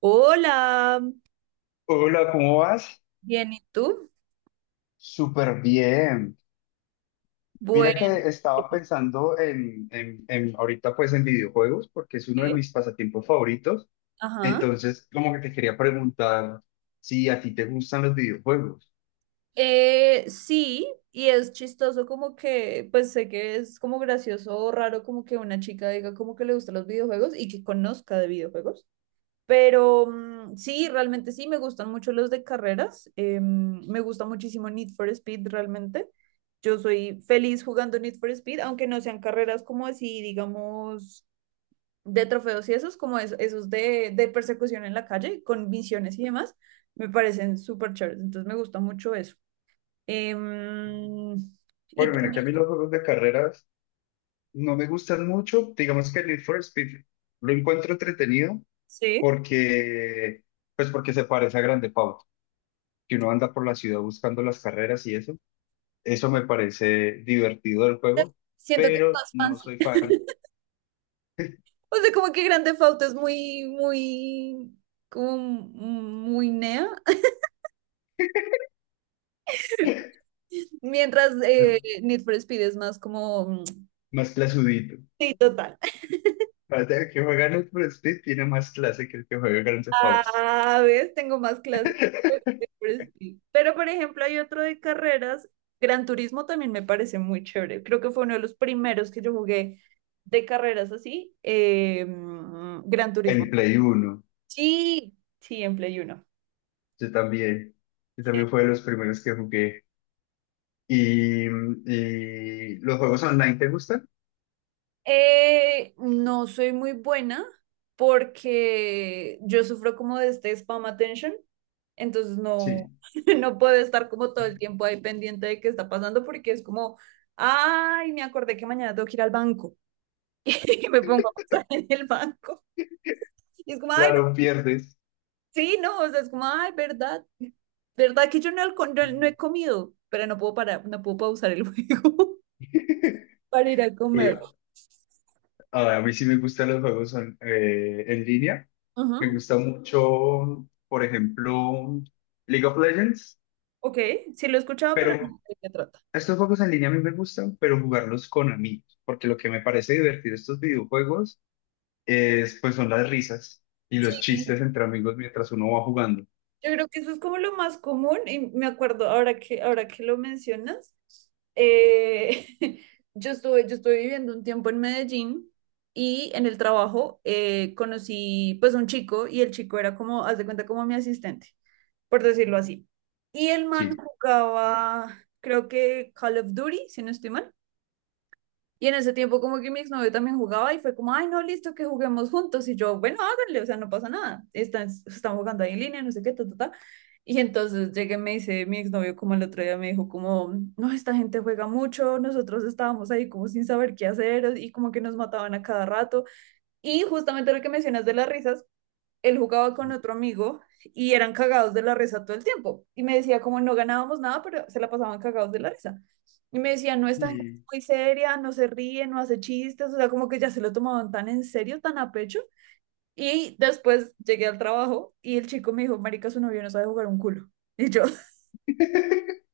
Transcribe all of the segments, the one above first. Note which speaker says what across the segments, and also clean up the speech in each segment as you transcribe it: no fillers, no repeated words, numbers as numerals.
Speaker 1: Hola,
Speaker 2: Hola, ¿cómo vas?
Speaker 1: bien, ¿y tú?
Speaker 2: Súper bien. Mira
Speaker 1: Bueno,
Speaker 2: que estaba pensando en ahorita pues en videojuegos porque es uno de
Speaker 1: ¿eh?
Speaker 2: mis pasatiempos favoritos.
Speaker 1: Ajá.
Speaker 2: Entonces, como que te quería preguntar si a ti te gustan los videojuegos.
Speaker 1: Sí, y es chistoso como que, pues sé que es como gracioso o raro como que una chica diga como que le gustan los videojuegos y que conozca de videojuegos, pero sí, realmente sí, me gustan mucho los de carreras, me gusta muchísimo Need for Speed realmente. Yo soy feliz jugando Need for Speed, aunque no sean carreras como así, digamos de trofeos y esos, como esos de, persecución en la calle, con misiones y demás, me parecen súper chéveres. Entonces me gusta mucho eso. Em, y
Speaker 2: Bueno, mira que a
Speaker 1: también,
Speaker 2: mí los juegos de carreras no me gustan mucho. Digamos que el Need for Speed lo encuentro entretenido
Speaker 1: sí,
Speaker 2: porque pues porque se parece a Grand Theft Auto, que uno anda por la ciudad buscando las carreras y eso. Eso me parece divertido del juego,
Speaker 1: siento que es
Speaker 2: pero
Speaker 1: más
Speaker 2: no
Speaker 1: fancy.
Speaker 2: soy fan.
Speaker 1: O sea, como que Grand Theft Auto es muy, muy, como muy nea. Mientras
Speaker 2: No,
Speaker 1: Need for Speed es más como...
Speaker 2: más clasudito.
Speaker 1: Sí, total.
Speaker 2: Aparte, el que juega Need for Speed tiene más clase que el que juega Grand Theft Auto.
Speaker 1: Ah, ves, tengo más clases de Frisbee. Pero, por ejemplo, hay otro de carreras. Gran Turismo también me parece muy chévere. Creo que fue uno de los primeros que yo jugué de carreras así. Gran Turismo.
Speaker 2: En Play Uno.
Speaker 1: Sí, sí, en Play Uno.
Speaker 2: Yo también. Yo también fue de los primeros que jugué. Y los juegos online, ¿te gustan?
Speaker 1: No soy muy buena porque yo sufro como de este spam attention, entonces no,
Speaker 2: Sí.
Speaker 1: no puedo estar como todo el tiempo ahí pendiente de qué está pasando porque es como, ay, me acordé que mañana tengo que ir al banco y me pongo a pasar en el banco. Y es como, ay,
Speaker 2: Claro, pierdes.
Speaker 1: sí, no, o sea, es como, ay, verdad, verdad que yo no, no, no he comido, pero no puedo parar, no puedo pausar el juego para ir a comer.
Speaker 2: Pero, ah, a mí sí me gustan los juegos en línea. Me
Speaker 1: Ujú.
Speaker 2: gusta mucho, por ejemplo, League of Legends.
Speaker 1: Ok, sí lo he escuchado, pero
Speaker 2: Pero
Speaker 1: no sé de qué trata.
Speaker 2: estos juegos en línea a mí me gustan, pero jugarlos con amigos, porque lo que me parece divertido de estos videojuegos es, pues son las risas y los chistes entre amigos mientras uno va jugando.
Speaker 1: Yo creo que eso es como lo más común y me acuerdo ahora que lo mencionas, eh, yo estuve viviendo un tiempo en Medellín y en el trabajo conocí pues un chico y el chico era como, haz de cuenta, como mi asistente, por decirlo así. Y el man
Speaker 2: Sí.
Speaker 1: jugaba, creo que Call of Duty, si no estoy mal. Y en ese tiempo como que mi exnovio también jugaba y fue como, ay, no, listo, que juguemos juntos. Y yo, bueno, háganle, o sea, no pasa nada. Están jugando ahí en línea, no sé qué, ta, ta, ta. Y entonces llegué y me dice mi exnovio como el otro día me dijo como, no, esta gente juega mucho, nosotros estábamos ahí como sin saber qué hacer y como que nos mataban a cada rato. Y justamente lo que mencionas de las risas, él jugaba con otro amigo y eran cagados de la risa todo el tiempo. Y me decía, como no ganábamos nada, pero se la pasaban cagados de la risa. Y me decía, no, esta gente es
Speaker 2: Sí.
Speaker 1: muy seria, no se ríe, no hace chistes, o sea, como que ya se lo tomaban tan en serio, tan a pecho. Y después llegué al trabajo y el chico me dijo, marica, su novio no sabe jugar un culo. Y yo,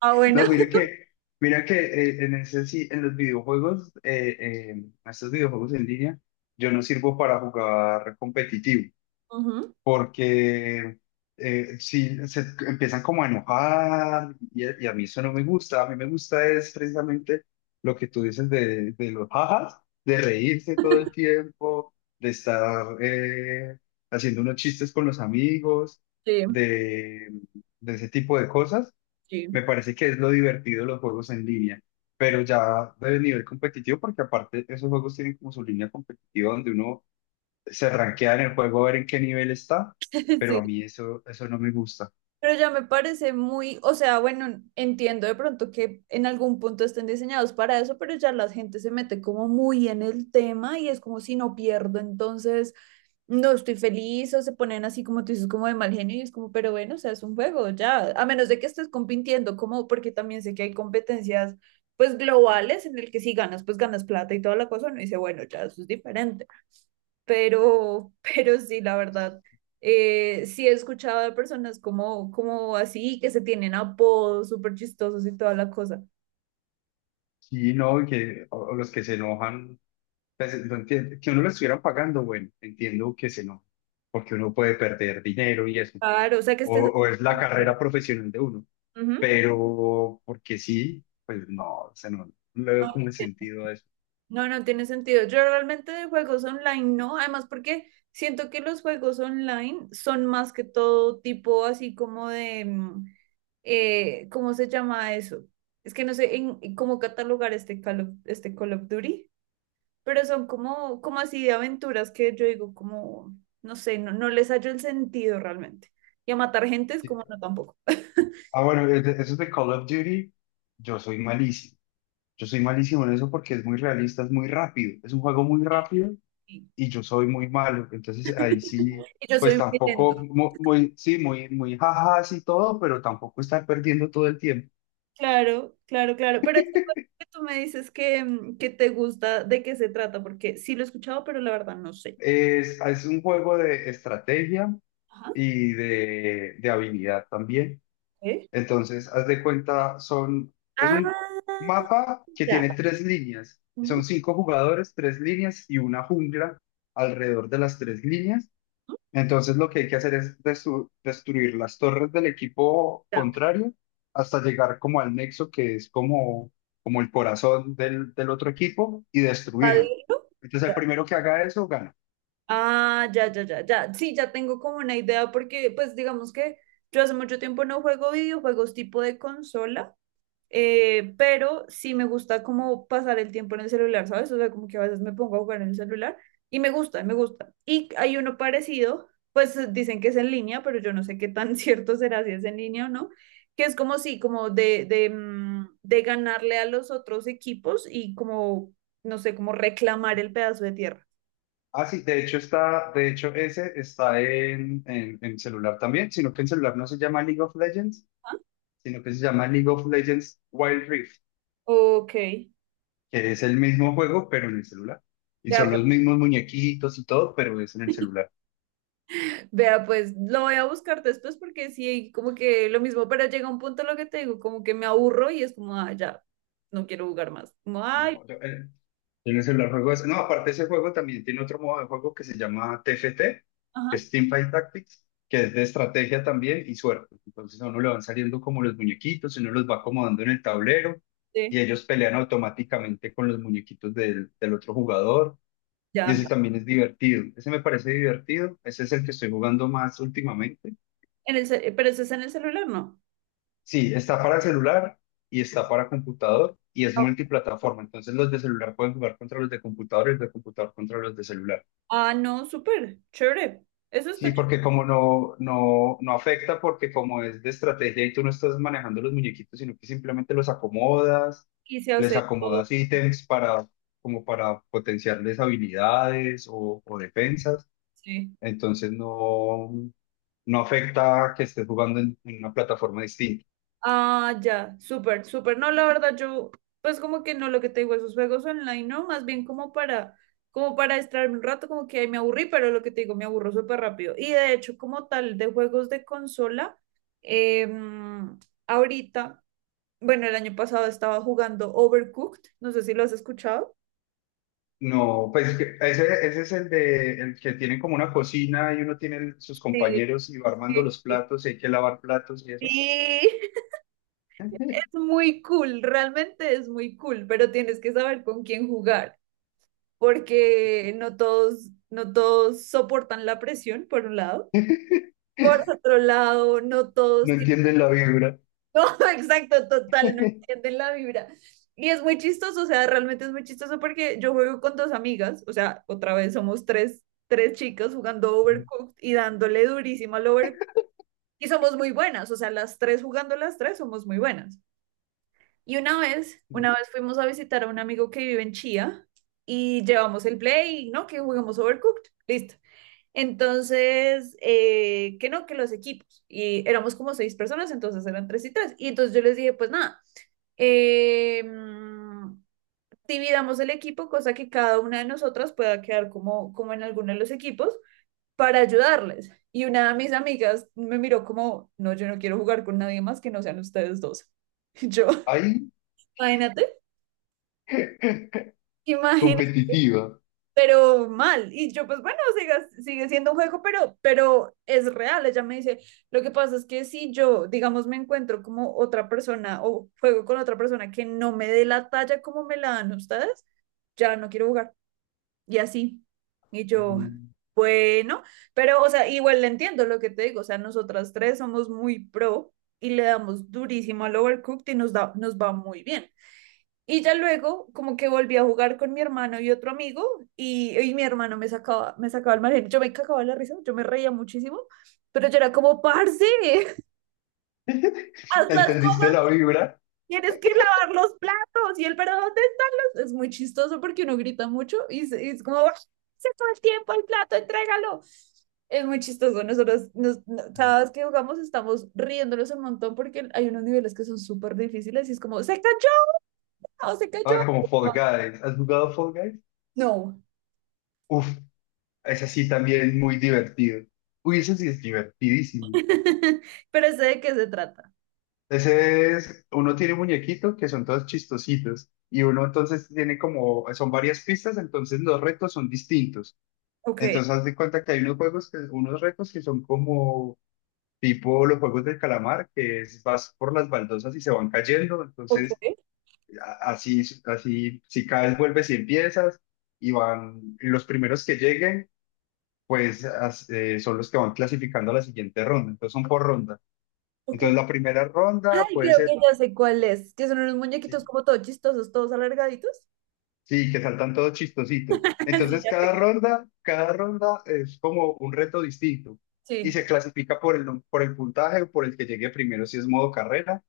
Speaker 1: ah, bueno.
Speaker 2: No, mira que en ese sí, en los videojuegos, estos videojuegos en línea, yo no sirvo para jugar competitivo.
Speaker 1: Ujú.
Speaker 2: Porque si se empiezan como a enojar y a mí eso no me gusta, a mí me gusta es precisamente lo que tú dices de los jajas, de reírse todo el tiempo, de estar haciendo unos chistes con los amigos,
Speaker 1: Sí,
Speaker 2: de, de ese tipo de cosas.
Speaker 1: sí,
Speaker 2: Me parece que es lo divertido de los juegos en línea. Pero ya de nivel competitivo, porque aparte esos juegos tienen como su línea competitiva donde uno se rankea en el juego a ver en qué nivel está, pero
Speaker 1: sí.
Speaker 2: a mí eso no me gusta.
Speaker 1: Pero ya me parece muy, o sea, bueno, entiendo de pronto que en algún punto estén diseñados para eso, pero ya la gente se mete como muy en el tema y es como si no pierdo, entonces no estoy feliz o se ponen así como tú dices, como de mal genio y es como, pero bueno, o sea, es un juego, ya, a menos de que estés compitiendo, como porque también sé que hay competencias pues globales en el que si ganas, pues ganas plata y toda la cosa, uno dice, bueno, ya, eso es diferente pero, pero sí, la verdad, sí he escuchado de personas como, como así, que se tienen apodos súper chistosos y toda la cosa.
Speaker 2: Y no, y que o los que se enojan, pues, no entiendo, que uno lo estuviera pagando, bueno, entiendo que se enojan, porque uno puede perder dinero y eso,
Speaker 1: Claro, o sea que
Speaker 2: o,
Speaker 1: estés...
Speaker 2: o es la carrera profesional de uno,
Speaker 1: Ujú.
Speaker 2: pero porque sí, pues no, o sea, no, no le veo como el sentido a eso.
Speaker 1: No, no tiene sentido. Yo realmente de juegos online no, además porque siento que los juegos online son más que todo tipo así como de, ¿cómo se llama eso? Es que no sé en cómo catalogar este Call of Duty. Pero son como, como así de aventuras que yo digo, como, no sé, no, no les hallo el sentido realmente. Y a matar gente es
Speaker 2: Sí.
Speaker 1: como, no, tampoco.
Speaker 2: Ah, bueno, eso es de Call of Duty, yo soy malísimo. Yo soy malísimo en eso porque es muy realista, es muy rápido, es un juego muy rápido
Speaker 1: Y
Speaker 2: y yo soy muy malo. Entonces ahí sí,
Speaker 1: y yo soy
Speaker 2: pues
Speaker 1: muy lento.
Speaker 2: tampoco, muy, sí, muy, muy jajas y todo, pero tampoco estar perdiendo todo el tiempo.
Speaker 1: Claro, claro, claro. Pero esto que tú me dices que, que te gusta, ¿de qué se trata? Porque sí lo he escuchado, pero la verdad no sé.
Speaker 2: Es un juego de estrategia
Speaker 1: Ajá.
Speaker 2: y de habilidad también.
Speaker 1: ¿Eh?
Speaker 2: Entonces, haz de cuenta, son, es un
Speaker 1: Ah,
Speaker 2: mapa que
Speaker 1: ya.
Speaker 2: tiene 3 líneas. Son
Speaker 1: Ujú,
Speaker 2: 5 jugadores, 3 líneas y una jungla alrededor de las 3 líneas. Entonces lo que hay que hacer es destruir las torres del equipo
Speaker 1: ya.
Speaker 2: contrario hasta llegar como al nexo que es como, como el corazón del otro equipo y destruirlo.
Speaker 1: Padrino,
Speaker 2: Entonces el primero que haga eso gana.
Speaker 1: ah, ya, ya, ya, ya. Sí, ya tengo como una idea porque, pues, digamos que yo hace mucho tiempo no juego videojuegos tipo de consola, pero sí me gusta como pasar el tiempo en el celular, ¿sabes? O sea, como que a veces me pongo a jugar en el celular y me gusta, me gusta. Y hay uno parecido, pues dicen que es en línea, pero yo no sé qué tan cierto será si es en línea o no, que es como sí, como de, de ganarle a los otros equipos y como, no sé, como reclamar el pedazo de tierra.
Speaker 2: Ah, sí, de hecho está, de hecho ese está en celular también, sino que en celular no se llama League of Legends,
Speaker 1: Ah,
Speaker 2: sino que se llama League of Legends Wild Rift,
Speaker 1: ok.
Speaker 2: que es el mismo juego pero en el celular. Y
Speaker 1: Vea
Speaker 2: son
Speaker 1: pues,
Speaker 2: los mismos muñequitos y todo, pero es en el celular.
Speaker 1: vea pues, lo voy a buscar después porque sí, como que lo mismo, pero llega un punto lo que te digo, como que me aburro y es como, ah, ya, no quiero jugar más. Como, ay,
Speaker 2: No, yo, en el celular juego ese. No, aparte ese juego también tiene otro modo de juego que se llama TFT, que
Speaker 1: ajá,
Speaker 2: es Teamfight Tactics, que es de estrategia también y suerte. Entonces a uno le van saliendo como los muñequitos, uno los va acomodando en el tablero
Speaker 1: sí,
Speaker 2: y ellos pelean automáticamente con los muñequitos del otro jugador. Y
Speaker 1: ya.
Speaker 2: ese también es divertido. Ese me parece divertido. Ese es el que estoy jugando más últimamente.
Speaker 1: Pero eso es en el celular, ¿no?
Speaker 2: Sí, está para celular y está para computador y es multiplataforma. Entonces los de celular pueden jugar contra los de computador y los de computador contra los de celular.
Speaker 1: Ah, no, súper, chévere. Eso
Speaker 2: Sí,
Speaker 1: está chévere.
Speaker 2: porque como no afecta, porque como es de estrategia y tú no estás manejando los muñequitos, sino que simplemente los acomodas,
Speaker 1: Y se
Speaker 2: les
Speaker 1: hace todo,
Speaker 2: acomodas ítems para, como para potenciarles habilidades o defensas,
Speaker 1: sí.
Speaker 2: entonces no, no afecta que estés jugando en una plataforma distinta.
Speaker 1: Ah, ya, súper, súper. No, la verdad, yo, pues como que no lo que te digo, esos juegos online, no, más bien como para, como para distraerme un rato, como que ahí me aburrí, pero lo que te digo, me aburro súper rápido. Y de hecho, como tal, de juegos de consola, em, ahorita, bueno, el año pasado estaba jugando Overcooked, no sé si lo has escuchado.
Speaker 2: No, ese, ese es el de el que tienen como una cocina y uno tiene sus
Speaker 1: Sí,
Speaker 2: compañeros y va armando
Speaker 1: sí,
Speaker 2: los
Speaker 1: sí.
Speaker 2: platos y hay que lavar platos y eso.
Speaker 1: Sí, es muy cool, realmente es muy cool, pero tienes que saber con quién jugar. Porque no todos, no todos soportan la presión, por un lado. Por otro lado, no
Speaker 2: No
Speaker 1: todos tienen,
Speaker 2: entienden la vibra.
Speaker 1: no, exacto, total, no entienden la vibra. Y es muy chistoso, o sea, realmente es muy chistoso porque yo juego con dos amigas, o sea, otra vez somos tres, tres chicas jugando Overcooked y dándole durísimo al Overcooked. Y somos muy buenas, o sea, las tres jugando las tres somos muy buenas. Y una vez fuimos a visitar a un amigo que vive en Chía y llevamos el play, ¿no? Que jugamos Overcooked. Listo. Entonces, que no, que los equipos. Y éramos como seis personas, entonces eran tres y tres. Y entonces yo les dije, pues nada, eh, mm, dividamos el equipo, cosa que cada una de nosotras pueda quedar como, como en alguno de los equipos para ayudarles. Y una de mis amigas me miró como, no, yo no quiero jugar con nadie más que no sean ustedes dos. Y yo,
Speaker 2: Ahí,
Speaker 1: imagínate, imagínate
Speaker 2: competitiva.
Speaker 1: pero mal. Y yo, pues bueno, sigue siendo un juego, pero es real. Ella me dice, lo que pasa es que si yo, digamos, me encuentro como otra persona o juego con otra persona que no me dé la talla como me la dan ustedes, ya no quiero jugar. Y así. Y yo, bueno, pero, o sea, igual le entiendo lo que te digo. O sea, nosotras tres somos muy pro y le damos durísimo al overcooked y nos, da, nos va muy bien. Y ya luego, como que volví a jugar con mi hermano y otro amigo, y mi hermano me sacaba el margen. Yo me cagaba la risa, yo me reía muchísimo, pero yo era como, parce, hazlas,
Speaker 2: ¿Entendiste la vibra?
Speaker 1: tienes que lavar los platos, y él, pero ¿dónde están los? Es muy chistoso porque uno grita mucho y, y es como, "Ah, se todo el tiempo el plato, entrégalo. Es muy chistoso. Nosotros, nos, no- Cada vez que jugamos, estamos riéndonos un montón porque hay unos niveles que son súper difíciles y es como, se cayó, o se cayó
Speaker 2: Ah, como Fall
Speaker 1: algo".
Speaker 2: Guys. ¿Has jugado Fall Guys?
Speaker 1: No,
Speaker 2: Uf, esa sí también muy divertido. Uy, ese sí es divertidísimo.
Speaker 1: pero sé de qué se trata.
Speaker 2: Ese es, uno tiene muñequitos que son todos chistositos y uno entonces tiene como, son varias pistas, entonces los retos son distintos.
Speaker 1: Ok,
Speaker 2: Entonces haz de cuenta que hay unos juegos que, unos retos que son como tipo los juegos del calamar, que es vas por las baldosas y se van cayendo,
Speaker 1: ok,
Speaker 2: entonces así, así, si caes, vuelves y empiezas, y van, y los primeros que lleguen, pues son los que van clasificando a la siguiente ronda, entonces son por ronda.
Speaker 1: ok.
Speaker 2: Entonces la primera ronda
Speaker 1: Ay,
Speaker 2: puede
Speaker 1: creo que
Speaker 2: ser,
Speaker 1: ya sé cuál es, que son unos muñequitos
Speaker 2: sí,
Speaker 1: como todos chistosos, todos alargaditos.
Speaker 2: sí, que saltan todos chistositos.
Speaker 1: Sí,
Speaker 2: Entonces
Speaker 1: ya sé que-
Speaker 2: cada ronda es como un reto distinto. Y
Speaker 1: sí,
Speaker 2: se clasifica por el, por el puntaje o por el que llegue primero, si es modo carrera,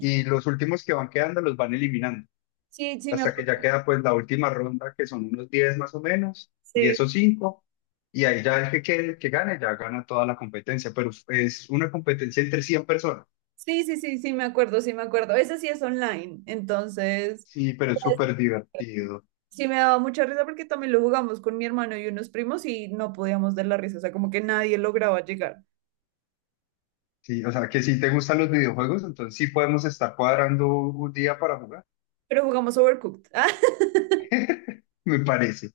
Speaker 2: y los últimos que van quedando los van eliminando,
Speaker 1: sí, sí, sí, me
Speaker 2: hasta que ya
Speaker 1: acuerdo.
Speaker 2: queda pues la última ronda, que son unos 10 más o menos,
Speaker 1: Sí,
Speaker 2: 10 o 5, y ahí ya el que quede, el que gane ya gana toda la competencia, pero es una competencia entre 100 personas,
Speaker 1: sí, sí, sí, sí, me acuerdo, sí, me acuerdo. Ese sí es online, entonces
Speaker 2: sí, pero es súper divertido.
Speaker 1: sí me daba mucha risa porque también lo jugamos con mi hermano y unos primos y no podíamos dar la risa, o sea, como que nadie lograba llegar,
Speaker 2: Sí, o sea que si te gustan los videojuegos, entonces sí podemos estar cuadrando un día para jugar,
Speaker 1: pero jugamos Overcooked.
Speaker 2: me parece,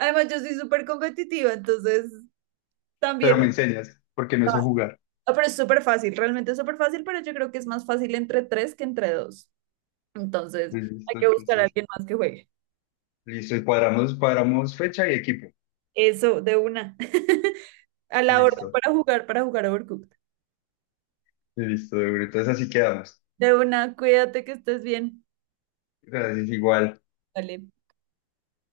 Speaker 1: Además, yo soy súper competitiva, entonces
Speaker 2: pero
Speaker 1: también.
Speaker 2: me enseñas, porque no sé jugar,
Speaker 1: Ah, pero es súper fácil, realmente es súper fácil, pero yo creo que es más fácil entre tres que entre dos. Entonces, hay
Speaker 2: listo,
Speaker 1: que buscar a
Speaker 2: entonces,
Speaker 1: alguien más que juegue.
Speaker 2: listo, y cuadramos, cuadramos fecha y equipo,
Speaker 1: Eso, de una. A la orden
Speaker 2: listo,
Speaker 1: para jugar Overcooked.
Speaker 2: listo, de una. Entonces así quedamos.
Speaker 1: De una, cuídate que estés bien.
Speaker 2: Gracias, igual.
Speaker 1: Dale.